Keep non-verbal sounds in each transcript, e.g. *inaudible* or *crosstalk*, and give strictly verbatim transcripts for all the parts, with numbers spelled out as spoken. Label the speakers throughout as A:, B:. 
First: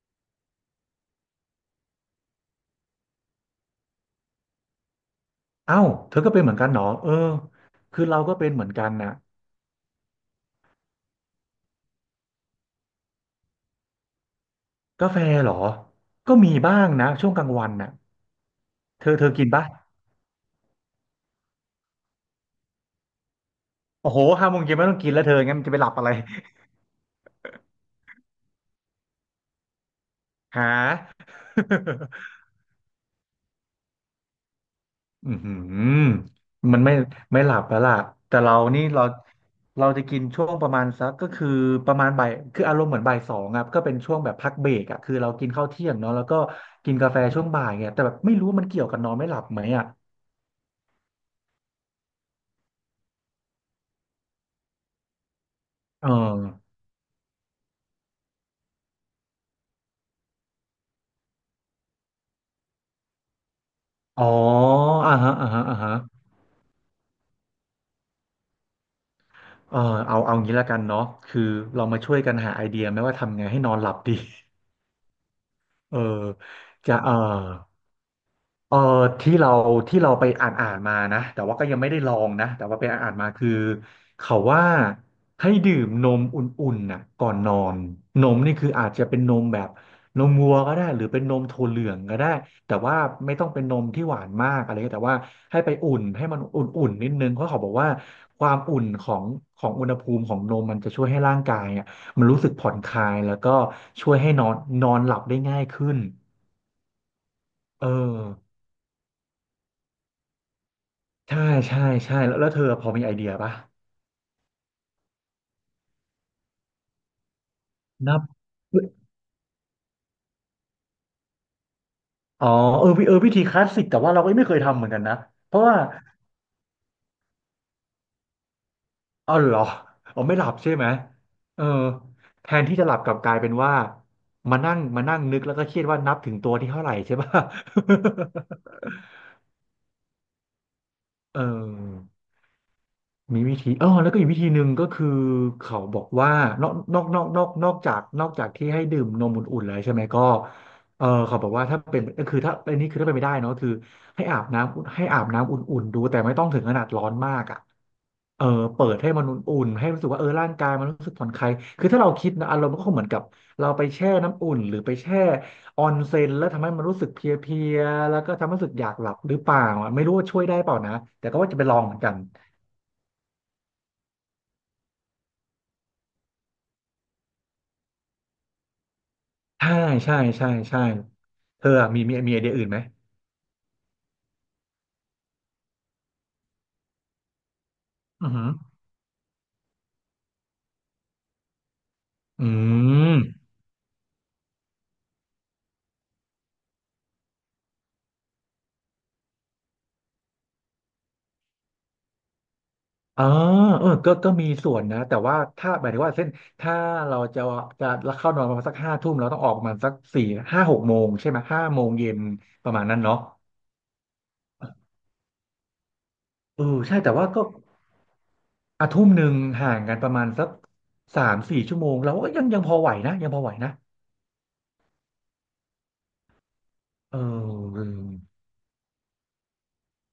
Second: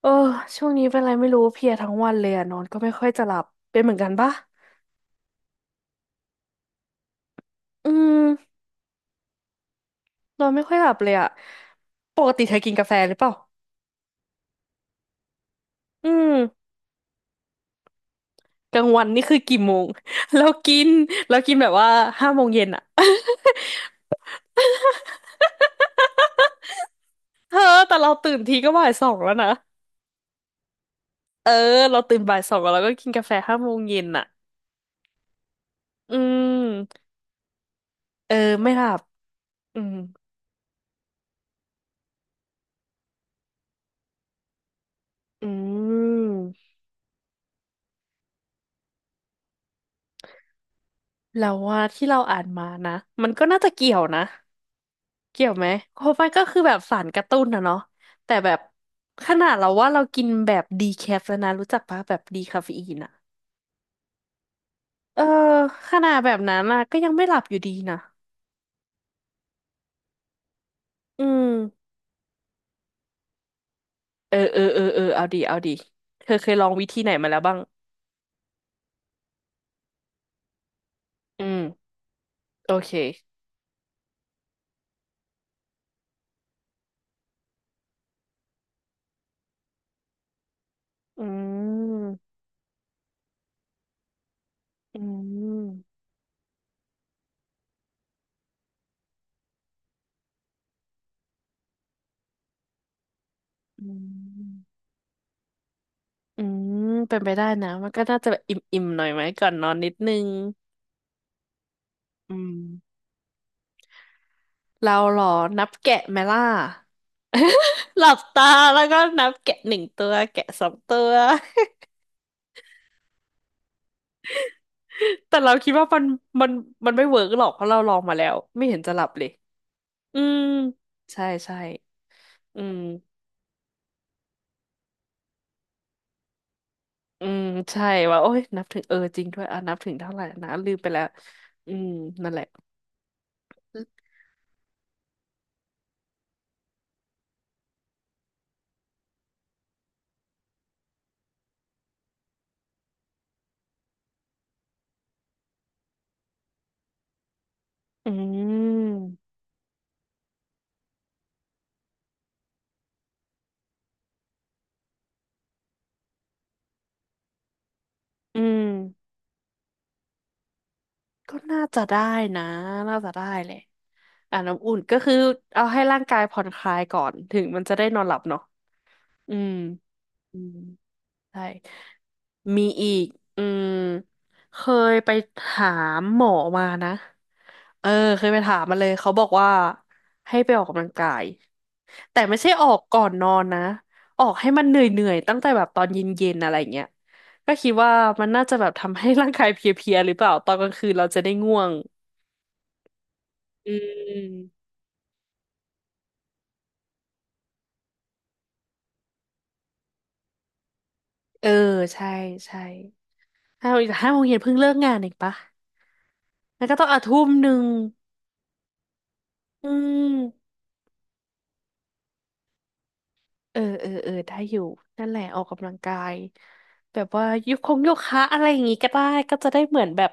A: เออช่วงนี้เป็นอะไรไม่รู้เพลียทั้งวันเลยอะนอนก็ไม่ค่อยจะหลับเป็นเหมือนกันปะ
B: เอ้าเธอก็เป็นเหมือนกันเหรอเออ
A: อื
B: คือเราก็เป็น
A: ม
B: เหมือนกันนะ
A: นอนไม่ค่อยหลับเลยอะปกติเธอกินกาแฟหรือเปล่า
B: กาแฟเหรอ
A: อื
B: ก็
A: ม
B: มีบ้างนะช่วงกลางวันน่ะ
A: กลางวั
B: เธ
A: น
B: อ
A: นี่
B: เธอ
A: คือ
B: กิน
A: กี่
B: ปะ
A: โมง *laughs* เรากินเรากินแบบว่าห้าโมงเย็นอะ
B: โอ้โหห้าโมงเย็นไม่ต้องกินแล้วเธองั้นจะไปหลับอะไร
A: *laughs* เธอแต่เราตื่นทีก็บ่ายสองแล้วนะ
B: *laughs* หา
A: เออเราตื่นบ่ายสองแล้วเราก็กินกาแฟห้าโมงเย็นอะ
B: อือหือ
A: อื
B: มันไม่
A: ม
B: ไม่หลับแล้วล่ะ
A: เออ
B: แต่เรา
A: ไม่ห
B: นี่
A: ลับ
B: เรา
A: อื
B: เรา
A: ม
B: จะกินช่วงประมาณสักก็คือประมาณบ่ายคืออารมณ์เหมือนบ่ายสองครับก็เป็นช่วงแบบพักเบรกอ่ะคือเรา
A: อื
B: กินข้าวเที่ยงเนาะแล้วก็
A: ม
B: กินกาแฟช่วงบ่ายไงแต่แบบไม่รู้ว่ามันเกี่ยวกับนอนไม่หลับไหมอ่ะ
A: แล้วว่าที่เราอ่านมานะมันก็น่าจะเกี่ยวนะ เกี่ยวไหมเพ
B: เอ
A: ราะมันก็คือ
B: อ
A: แบบสารกระตุ้นนะเนาะแต่แบบขนาดเราว่าเรากินแบบดีแคฟแล้วนะรู้จักปะแบบดีคาเฟอีนอะ
B: อ๋ออ่า
A: เออ
B: ฮะอ่าฮะอ่าฮะ
A: ขนาดแบบนั้นอะก็ยังไม่หลับอยู่ดีนะ
B: เออเอาเอางี้ละกันเนาะ
A: อื
B: คือ
A: ม
B: เรามาช่วยกันหาไอเดียไหมว่าทำไงให้นอนหลับดี
A: เออเออ
B: *laughs*
A: เออเออเอาดีเอาดี
B: เออ
A: เธอเคยลองวิ
B: จะ
A: ธีไห
B: เอ
A: น
B: อ
A: มาแล้วบ้าง
B: เออที่เราที่เราไปอ่านอ่านมานะแต่
A: อื
B: ว่าก็ยังไม่
A: ม
B: ได้ลองนะแต่
A: โอ
B: ว่าไป
A: เค
B: อ่านอ่านมาคือเขาว่าให้ดื่มนมอุ่นๆน่ะก่อนนอนนมนี่คืออาจจะเป็นนมแบบนมวัวก็ได้หรือเป็
A: อื
B: นนมถั่วเหลืองก็ได้
A: ม
B: แต่ว่าไม่ต้องเป็นนมที่หวานมากอะไรเงี้ย
A: อื
B: แต่ว่าให้ไป
A: ม
B: อุ่นให้มันอุ่นๆนิดนึงเพราะเขาบอกว่าความอุ่นของของอุณหภูมิของนมมันจะช่วยให้ร่างกายอ่ะมันรู้สึกผ่อนคลายแล้วก็
A: อื
B: ช่วยให้นอน
A: ม
B: นอนหลับได้ง่ายขึ้น
A: อืมเป็นไปได้นะ
B: เอ
A: มั
B: อ
A: นก็น่าจะแบบอิ่มๆหน่อยไหมก่อนนอนนิดนึง
B: ใช่ใช่ใช่
A: อื
B: แล้วแล้วเธอพอ
A: ม
B: มีไอเดียปะ
A: เราเหรอนับแกะไหมล่ะ หลับ
B: นับ
A: ตาแล้วก็นับแกะหนึ่งตัวแกะสองตัว
B: อ๋อเออวิเออวิธีคลาสสิกแต่ว่าเราก็ไม่เคยทำเหมือนกันนะ
A: แต่เรา
B: เพราะ
A: คิด
B: ว่า
A: ว่ามันมันมันไม่เวิร์กหรอกเพราะเราลองมาแล้วไม่เห็นจะหลับเลย
B: เอาเหรอ
A: อื
B: อ๋อไม่
A: ม
B: หลับใช่ไหม
A: ใช่ใช่
B: เออแท
A: อื
B: นที่
A: ม
B: จะหลับกลับกลายเป็นว่ามานั่งมานั่งนึกแล้วก็เครียดว่านับถึงตัวที่เท่าไหร่ใช่
A: อื
B: ปะ
A: มใช่ว่าโอ๊ยนับถึงเออจริงด้วยอ่ะนับถึงเท่าไหร่นะลืมไปแล้ว
B: *laughs* เออ
A: อืมนั่นแหละ
B: มีวิธีเออแล้วก็อีกวิธีหนึ่งก็คือเขาบอกว่านอกนอกนอกนอกนอกจากนอกจากที่ให้ดื่มนมอุ่นๆแล้วใช่ไหมก็เออเขาบอกว่าถ้าเป็นก็คือถ้าอันนี้คือถ้าเป็นไม่ได้เนอะคือให้อาบน้ำอุ่นให้อาบน้ำอุ่นๆดูแต่ไม่ต้องถึงขนาดร้อนมากอ่ะ
A: อื
B: เออเปิดให้
A: ม
B: มันอุ่นๆให้รู้สึกว่าเออร่างกายมันรู้สึกผ่อนคลายคือถ้าเราคิดนะอารมณ์มันก็คงเหมือนกับเราไปแช่น้ำอุ่นหรือไปแช่ออนเซ็นแล้วทำให้มันรู้สึกเพลียๆแล้วก็
A: อื
B: ทำให้
A: ม
B: รู้สึกอยากหลับหรือเปล่าอะไม่รู้ว่าช่วยได้เปล่านะแต่
A: ก็
B: ก็ว่าจะ
A: น่า
B: ไปลอ
A: จะ
B: งเหมือ
A: ได้
B: นกัน
A: นะน่าจะได้แหละอ่ะน้ำอุ่นก็คือเอาให้ร่างกายผ่อนคลายก่อนถึงมันจะได้นอนหลับเนาะอืม
B: ใช่ใช่
A: อื
B: ใช่
A: ม
B: ใช่
A: ใช่
B: เธออะมีมีมีไอเดีย
A: มี
B: อื่นไหม
A: อีกอืมเคยไปถามหมอมานะ เออเค
B: อื
A: ย
B: อ
A: ไป
B: หือ
A: ถามมาเลย เขาบอกว่าให้ไปออกกำลังกายแต่ไม่ใช่
B: อื
A: ออกก่อน
B: ม
A: นอนนะออกให้มันเหนื่อยๆตั้งแต่แบบตอนเย็นๆอะไรเงี้ยก็คิดว่ามันน่าจะแบบทำให้ร่างกายเพลียๆหรือเปล่าตอนกลางคืนเราจะได้ง่วง
B: อ๋อ
A: อื
B: เออก็ก็มี
A: ม
B: ส่วนนะแต่ว่าถ้าหมายถึงว่าเส้นถ้าเราจะจะเข้านอนประมาณสักห้าทุ่มเราต้องออกประมาณสักสี่ห้าหกโมงใช่ไหม
A: เออ
B: ห้าโมง
A: ใช่
B: เย็น
A: ใช่
B: ประมาณนั้นเนาะ
A: ห้าโมงห้าโมงเย็นเพิ่งเลิกงานเองปะ
B: เอ
A: แล้
B: อ
A: วก็ต้อง
B: ใช่
A: อ่ะ
B: แต่
A: ทุ่
B: ว่า
A: ม
B: ก็
A: หนึ่ง
B: อาทุ่มหนึ่ง
A: อื
B: ห่างกันประมาณสัก
A: ม
B: สามสี่ชั่วโมงเราก็ยังยังพอไหวนะยังพอไหว
A: เออ
B: นะ
A: เออเออได้อยู่นั่นแหละออกกำลังกายแบบ
B: เอ
A: ว่ายุคคง
B: อ
A: โยคะอะไรอย่างงี้ก็ได้ก็จะได้เหมือนแบบ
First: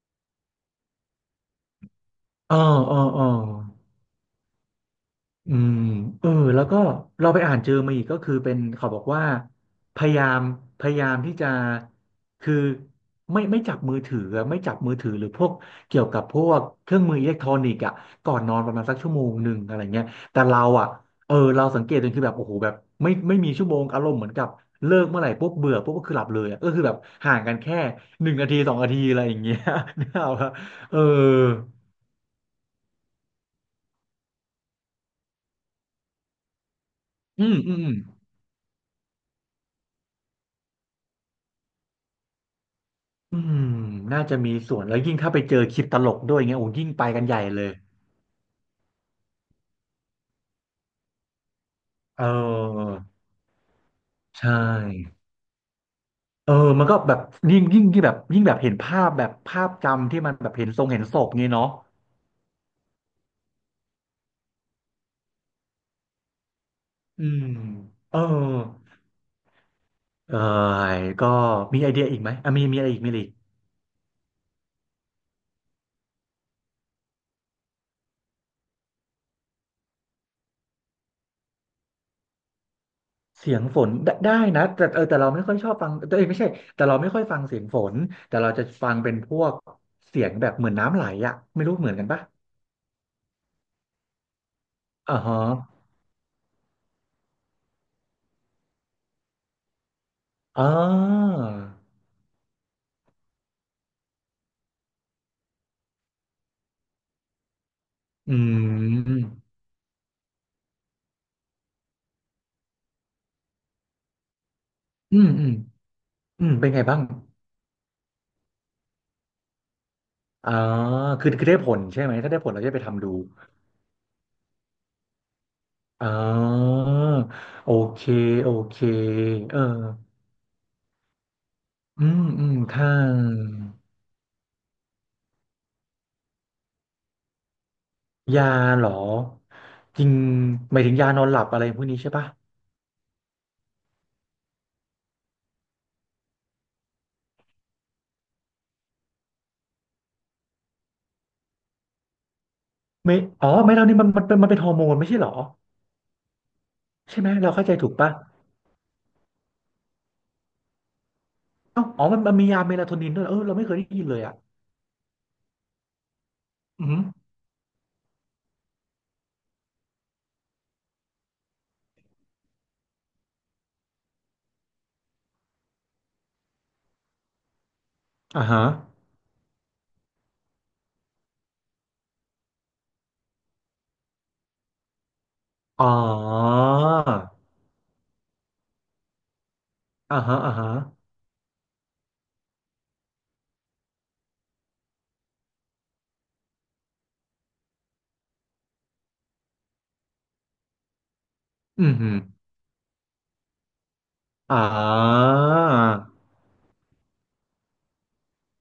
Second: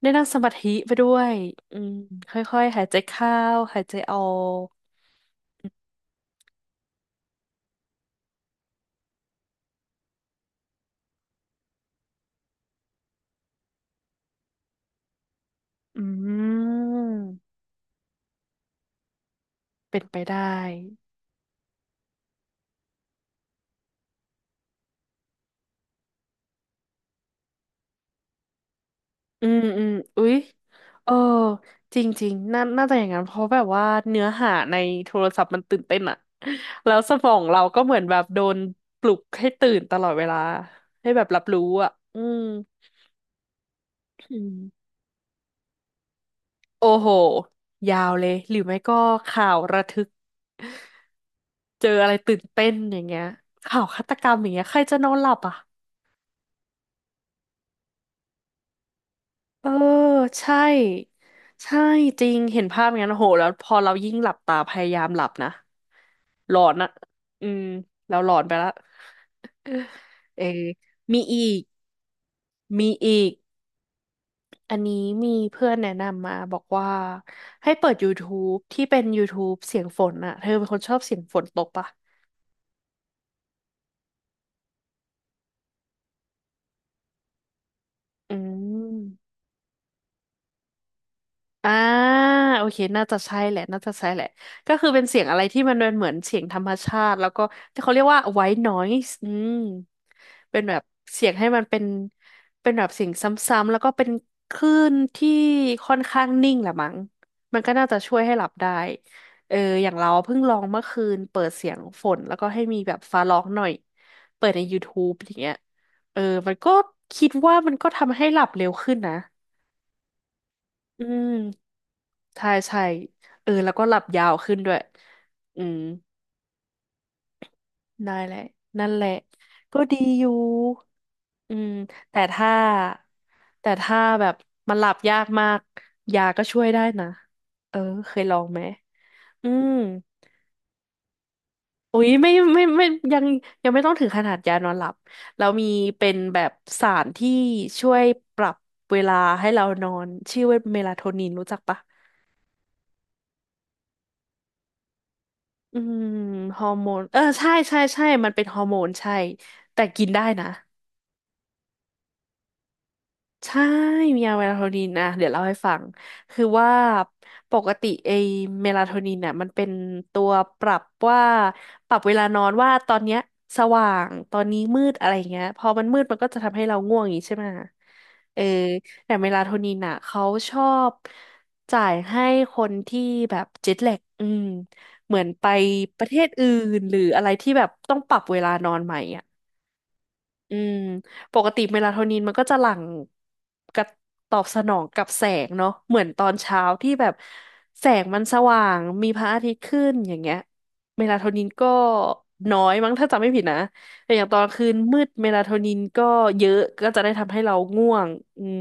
A: ได้นั่งสมาธิไปด้วยอืมค
B: เออ
A: ่อยๆหาย
B: เอ
A: ใจ
B: อเออ
A: เข้าหายใจออก
B: อืมเออแล้วก็เราไปอ่านเจอมาอีกก็คือเป็นเขาบอกว่าพยายามพยายามที่จะคือไม่ไม่จับมือถืออะไม่จับมือถือหรือพวกเกี่
A: อื
B: ยวกับพวกเครื่อง
A: ม
B: มืออิเล็กทรอนิกส์อ่ะก่อนนอนประมาณสักชั่วโมงหนึ่งอะไร
A: เป็
B: เงี้
A: น
B: ย
A: ไป
B: แต่
A: ได้
B: เราอ่ะเออเราสังเกตจนคือแบบโอ้โหแบบไม่ไม่มีชั่วโมงอารมณ์เหมือนกับเลิกเมื่อไหร่ปุ๊บเบื่อปุ๊บก็คือหลับเลยอะก็คือแบบห่างกันแค่หนึ่งนาทีสองนาทีอะไรอย่าง
A: อื
B: เงี้
A: ม
B: ย
A: อืม
B: *laughs* นี่
A: อุ๊
B: เอา
A: ย
B: ครับเออ
A: เออจริงๆน่าน่าจะอย่างนั้นเพราะแบบว่าเนื้อหาในโทรศัพท์มันตื่นเต้นอะแล้วสมอง
B: อืม
A: เรา
B: อืม
A: ก็
B: อื
A: เหมื
B: ม
A: อนแบบโดนปลุกให้ตื่นตลอดเวลาให้แบบรับรู้อะอืม
B: อืมน่า
A: อื
B: จะมีส่วน
A: ม
B: แล้วยิ่งถ้าไปเจอคลิปตลกด้วยเงี้ยโอ้
A: โอ้
B: ยิ่งไป
A: โห
B: กันใหญ่เลย
A: ยาวเลยหรือไม่ก็ข่าวระทึกเจออะไร
B: เอ
A: ตื่นเต้น
B: อ
A: อย่างเงี้ยข่าวฆาตกรรม
B: ใช
A: อย่างเงี้ยใครจะนอน
B: ่
A: หลับอ่ะ
B: เออมันก็แบบยิ่งยิ่งที่แบบยิ่งแบบเห็นภาพแบบภา
A: เออ
B: พจำที่มันแบบ
A: ใช่
B: เห็นทรงเห็นศพงี้เนาะ
A: ใช่จริงเห็นภาพอย่างนั้นโอ้โหแล้วพอเรายิ่งหลับตาพยายามหลับนะหลอนอะ
B: อืม
A: อืม
B: เอ
A: เรา
B: อ
A: หลอนไปละ
B: เออ
A: เออมี
B: ก็
A: อีก
B: มีไอเดียอีกไหมอ่ะมีมีอะ
A: มี
B: ไรอีกมีอะไร
A: อี
B: อี
A: ก
B: ก
A: อันนี้มีเพื่อนแนะนำมาบอกว่าให้เปิด YouTube ที่เป็น YouTube เสียงฝนอะเธอเป็นคนชอบเสียงฝนตกปะ
B: เสียงฝนได้ได้นะแต่เออแต่เราไม่ค่อยชอบฟังเออไม่ใช่แต่เราไม่ค่อยฟังเสียงฝน
A: อื
B: แต่เราจะฟั
A: ม
B: งเป็นพวกเสียงแบบเหมือนน้ำไหลอะไม่
A: อ่า
B: รู้เหมือนกันปะ
A: โอเคน่าจะใช่แหละน่าจะใช่แหละก็คือเป็น
B: อ่า
A: เสียงอะ
B: ฮะ
A: ไรที่มันเป็นเหมือนเสียงธรรมชาติแล้วก็ที่เขาเรียกว่า white noise อืมเป็
B: อ๋
A: น
B: อ
A: แบบเสียงให้มันเป็นเป็นแบบเสียงซ้ำๆแล้วก็เป็นคลื่นที่ค่อนข้างนิ่งแหละมั้งมันก็น่าจะช่วยให้
B: อื
A: หลับได้
B: ม
A: เอออย่างเราเพิ่งลองเมื่อคืนเปิดเสียงฝนแล้วก็ให้มีแบบฟ้าร้องหน่อยเปิดใน YouTube
B: อืม
A: อย่าง
B: อื
A: เงี้
B: ม
A: ยเออ
B: อื
A: มั
B: ม
A: น
B: เป็น
A: ก็
B: ไงบ้าง
A: คิดว่ามันก็ทำให้หลับเร็วขึ้นนะ
B: อ่า
A: อื
B: คื
A: ม
B: อคือได้ผลใช่ไหม ถ้าได้ผ
A: ใช่
B: ลเราจะไป
A: ใช่
B: ทำดู
A: เออแล้วก็หลับยาวขึ้นด้วยอืม
B: อ่าโอเค
A: ได้แหละ
B: โอเค
A: นั่นแหละ
B: เออ
A: ก็ดีอยู่อืม
B: อื
A: แต่
B: มอื
A: ถ้า
B: มถ้า
A: แต่ถ้าแบบมันหลับยากมากยาก็ช่วยได้นะ เออเคยลอ
B: ยา
A: งไหม
B: เหรอ
A: อืม
B: จริงหมายถึงยานอนหลับอะไรพวกนี้
A: อุ๊ย
B: ใช่ปะ
A: ไม่ไม่ไม่ยังยังไม่ต้องถึงขนาดยานอนหลับแล้วมีเป็นแบบสารที่ช่วยปรับเวลาให้เรานอนชื่อว่าเมลาโทนินรู้จักปะ
B: ไม่อ๋อไม่เท่านี้มันมันเป็นมันเป็นฮอร์โมนไม่ใช่เหรอ
A: อืมฮอร์โมน เอ
B: ใช่
A: อ
B: ไหม
A: ใช่
B: เราเข้าใจ
A: ใช่
B: ถูก
A: ใช่
B: ปะ
A: มันเป็นฮอร์โมนใช่ แต่กินได้นะ
B: เอ้าอ๋อมันมันมียาเมลาโทนินด้วยเหรอเออเรา
A: ใช่
B: ไม่เคยได้ยินเล
A: มี
B: ย
A: ยา
B: อ่ะ
A: เมลาโทนินนะเดี๋ยวเล่าให้ฟังคือว่า
B: อืม
A: ปกติไอเมลาโทนินน่ะมันเป็นตัวปรับว่าปรับเวลานอนว่าตอนเนี้ยสว่าง ตอนนี้มืดอะไรเงี้ยพอมันมืดมันก็จะทำให้เราง่วงอย่างงี้ใช่ไหมเอ
B: อหือ
A: อ
B: อ่าฮะ
A: แต่เมลาโทนินน่ะเขาชอบจ่ายให้คนที่แบบเจ็ตแลกอืมเหมือนไป
B: อ๋อ
A: ประเทศอื่นหรืออะไรที่แบบต้องปรับเวลานอนใหม่อ่ะ
B: อ่าฮะอ่า
A: อื
B: ฮะ
A: มปกติเมลาโทนินมันก็จะหลั่งกับตอบสนองกับแสงเนาะเหมือนตอนเช้าที่แบบแสงมันสว่างมีพระอาทิตย์ขึ้นอย่างเงี้ยเมลาโทนินก็
B: อืม
A: น้อยมั้งถ้าจำไม่ผิดนะแต่อย่างตอนกลาง
B: อ่า
A: คืนมืดเมลาโทนินก็เยอะก็จะได้ทำให้เราง่วงอืม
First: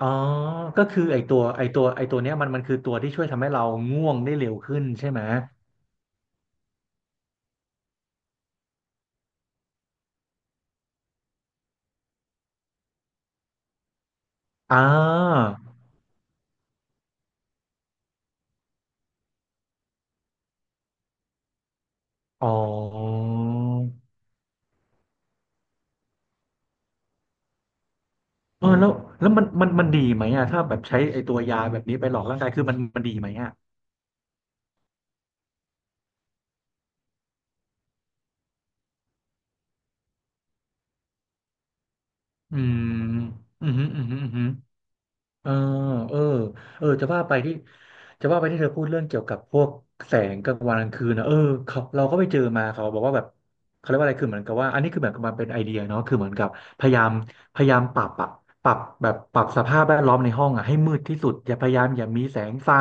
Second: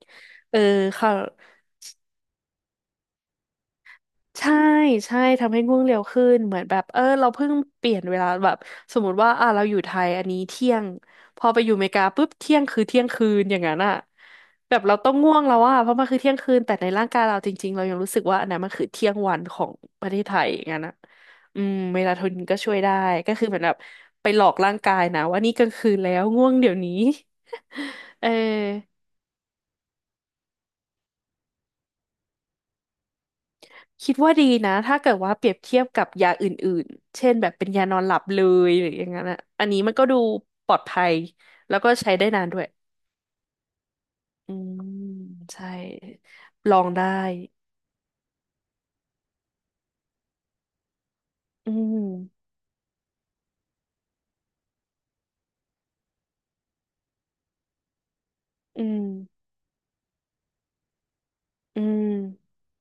B: อ๋อ
A: เออ
B: ก็คือ
A: ค่ะ
B: ไอตัวไอตัวไอตัวเนี้ยมันมันคือตัวที่ช่วยทำให้เราง่วงได้เร็
A: ใช่
B: วขึ้นใช่
A: ใช่
B: ไหม
A: ทำให้ง่วงเร็วขึ้นเหมือนแบบเออเราเพิ่งเปลี่ยนเวลาแบบสมมติว่าอ่ะเราอยู่ไทยอันนี้เที่ยงพอไปอยู่อเมริกาปุ๊บเที่ยงคือเที่ยงคืนอย่างนั้นอ่ะแบ
B: อ่
A: บเราต้องง่วง
B: า
A: แล้วอ่ะเพราะมันคือเที่ยงคืนแต่ในร่างกายเราจริงๆเรายังรู้สึกว่าอันนั้นมันคือเที่ยงวันของประเทศไทยอย่างนั้นอ่ะอืมเมลาโทนิน
B: อ๋
A: ก็ช่วยได้
B: อ
A: ก็คือเหมือนแบบไปหลอกร่างกายนะว่านี่กลางคืนแล้วง่วงเดี๋ยวนี้ *laughs* เออ
B: เออแล้วแล้วมันมันมันดีไหมอ่ะถ้าแบบใช้ไอตัวยาแบบนี้ไปหลอกร่างกายคือมันมันดีไหมอ่ะ
A: คิดว่าดีนะถ้าเกิดว่าเปรียบเทียบกับยาอื่นๆเช่นแบบเป็นยานอนหลับเลยหรืออย่างนั้นอะอันนี้มันก็ดูปลอดภัยแล้วก็ใช้ได้นาน
B: อื
A: ด้วย
B: มอืมอหืมออืมอหืม
A: อืม
B: เออ
A: ใช่
B: เออ
A: ล
B: เอ
A: อ
B: อ
A: ง
B: จะ
A: ได้
B: ว่าไปที่จะว่าไปที่เธอพูดเรื่องเกี่ยวกับพวกแสงกลางวันกลางคืนนะเออ
A: อื
B: เขาเราก็ไปเจอ
A: ม
B: มาเขาบอกว่าแบบเขาเรียกว่าอะไรคือเหมือนกับว่าอันนี้คือเบอบมันเป็นไอเดียเนาะคือเหมือนกับพยายามพยายามปรับอะปรับ
A: อืม
B: แบบปรับสภาพแวดล้อมในห้องอะให้มืดที่สุดอย่าพยา
A: อื
B: ยามอย่ามีแสง
A: ม
B: ไฟ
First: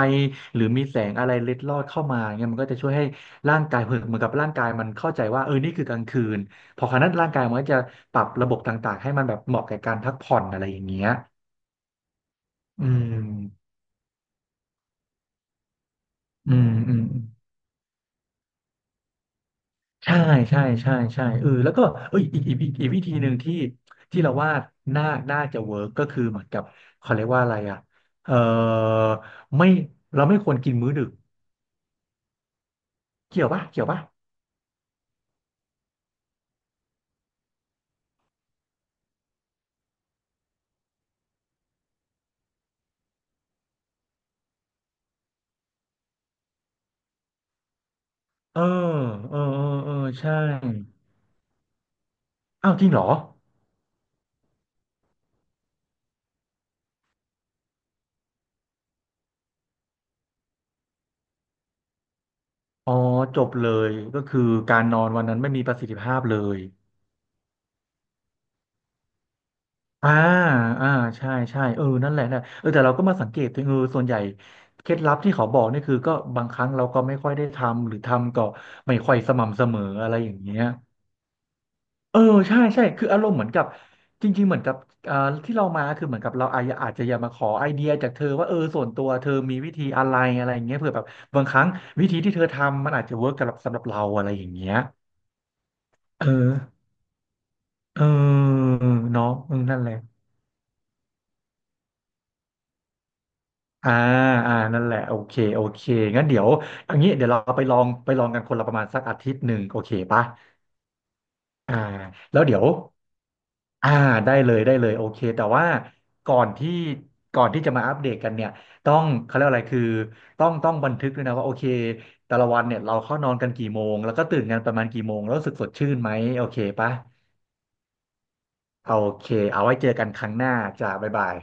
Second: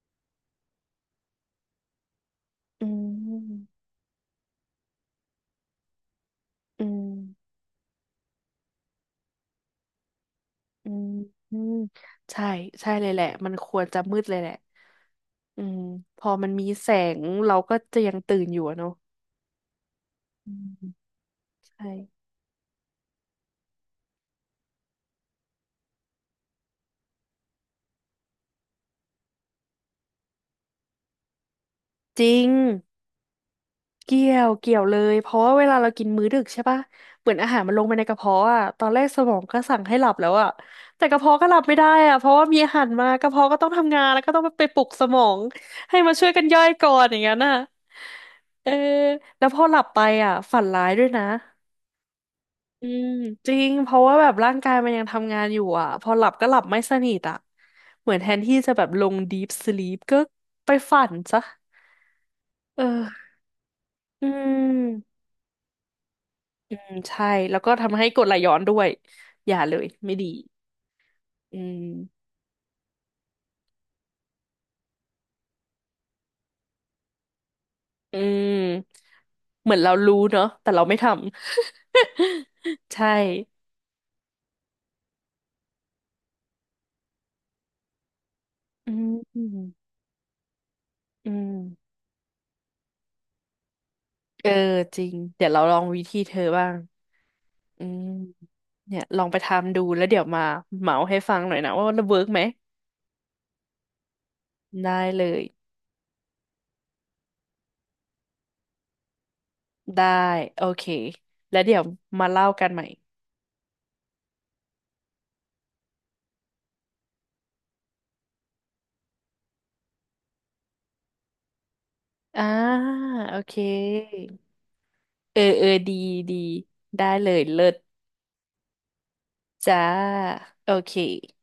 B: หรือมีแสงอะไรเล็ดลอดเข้ามาเงี้ยมันก็จะ
A: อื
B: ช่วยให้ร่า
A: ม
B: งกายเหมือนกับร่างกายมันเข้าใจว่าเออนี่คือกลางคืนพ
A: อื
B: อครั้งนั้นร่างกายมั
A: ม
B: นก็จะปรับระบบต่างๆให้มันแบบเหมาะแก่การพักผ่อนอะไรอย่าง
A: อื
B: เงี้
A: ม
B: ย
A: อืมใช่
B: อื
A: ใช่เลยแห
B: ม
A: ละมันควรจะมืดเลยแหละอืมพอมัน
B: อื
A: มี
B: ม
A: แส
B: อืม
A: งเราก็จะยังตื่นอยู่อะเนาะ
B: ใช่
A: อื
B: ใช่ใช่
A: ม
B: ใช่เออแล้วก็
A: ใช่
B: เอ้ยอีกอีกอีกอีกวิธีหนึ่งที่ที่เราว่าน่าน่าจะเวิร์กก็คือเหมือนกับเขาเรียกว่าอะไรอ่ะเออไม่เราไม่ควรกินมื้อดึก
A: จริง
B: เกี่ยวปะเกี่ยวปะ
A: เกี่ยวเกี่ยวเลยเพราะว่าเวลาเรากินมื้อดึกใช่ปะเหมือนอาหารมันลงไปในกระเพาะอ่ะตอนแรกสมองก็สั่งให้หลับแล้วอ่ะแต่กระเพาะก็หลับไม่ได้อ่ะเพราะว่ามีอาหารมากระเพาะก็ต้องทำงานแล้วก็ต้องไปปลุกสมองให้มาช่วยกันย่อยก่อนอย่างนั้นน่ะ
B: เออ
A: เออ
B: เออ
A: แล้วพ
B: เอ
A: อ
B: อ
A: หลับ
B: เออ
A: ไปอ่ะ
B: ใช่
A: ฝันร้ายด้วยนะ
B: อ้าวจ
A: อื
B: ริงเหรอ
A: มจริงเพราะว่าแบบร่างกายมันยังทำงานอยู่อ่ะพอหลับก็หลับไม่สนิทอ่ะเหมือนแทนที่จะแบบลง deep sleep ก็ไปฝันซะเออ
B: อ๋อจบเลยก็
A: อื
B: คือการนอนวั
A: ม
B: นนั้นไม่มีประสิทธิภาพเลย
A: อืมใช่แล้วก็ทำให้กรดไหลย้อนด้วยอย่าเลย
B: อ่า
A: ไม่ดี
B: อ่าใช่
A: อื
B: ใช่เอ
A: ม
B: อนั่นแหละนะเออแต่เราก็มาสังเกตตัวเองเออส่วนใหญ่เคล็ดลับที่เขาบอกนี่คือก็บางครั้งเราก็ไม่ค่อยได้ทำหรือ
A: อื
B: ทำก็ไม่ค่
A: ม
B: อยสม่ำเส
A: เหมื
B: ม
A: อน
B: อ
A: เรา
B: อะไร
A: รู้
B: อย่าง
A: เนาะ
B: เงี้ย
A: แต่เราไม่ทำ
B: เออใช่ใช่
A: *laughs*
B: คื
A: ใช่
B: ออารมณ์เหมือนกับจริงๆเหมือนกับอ่าที่เรามาคือเหมือนกับเราอาจจะอาจจะอยากมาขอไอเดียจากเธอว่าเออส่ว
A: อื
B: นตั
A: ม
B: วเธอ
A: อืม
B: มีวิธีอะไรอะไรอย่างเงี้ยเผื่อแบบ
A: อื
B: บาง
A: ม
B: ครั้งวิธีที่เธอทำมันอาจจะเวิร์กสำหรับสำหรับเราอะไรอ
A: เอ
B: ย่า
A: อ
B: งเงี้ย
A: จริงเดี๋ยวเราลองวิธี
B: เออ
A: เธอบ้างอื
B: เอ
A: ม
B: อ
A: เนี่ยลอ
B: เนาะ
A: งไป
B: อืม
A: ทำ
B: นั่
A: ดู
B: นแหละ
A: แล้วเดี๋ยวมาเมาให้ฟังหน่อยนะว่ามันเวิร์กไหม
B: อ่าอ่านั่นแห
A: ได้
B: ละโอ
A: เล
B: เค
A: ย
B: โอเคงั้นเดี๋ยวอย่างนี้เดี๋ยวเราไปลองไปลองกันคนละประมาณสักอาทิตย์หนึ่งโอเค
A: ได้
B: ปะ
A: โอเคแล้ว
B: อ่า
A: เดี๋ยวมา
B: แล้ว
A: เล่า
B: เดี๋ย
A: กั
B: ว
A: นใหม่
B: อ่าได้เลยได้เลยโอเคแต่ว่าก่อนที่ก่อนที่จะมาอัปเดตกันเนี่ยต้องเขาเรียกอะไรคือต้องต้องบันทึกด้วยนะว่าโอเคแต่
A: อ่า
B: ละวันเนี่ยเราเข้านอ
A: โอ
B: นกัน
A: เค
B: กี่โมงแล้วก็ตื่นกันประมาณกี่โมงแล้ว
A: เออ
B: รู้สึก
A: เอ
B: ส
A: อ
B: ดชื่
A: ดี
B: นไหม
A: ดี
B: โอเคปะ
A: ได้เลยเลิศ
B: โอเคเอาไว้
A: จ้า
B: เจอกันครั้งหน้า
A: โอ
B: จ้า
A: เค
B: บ๊ายบาย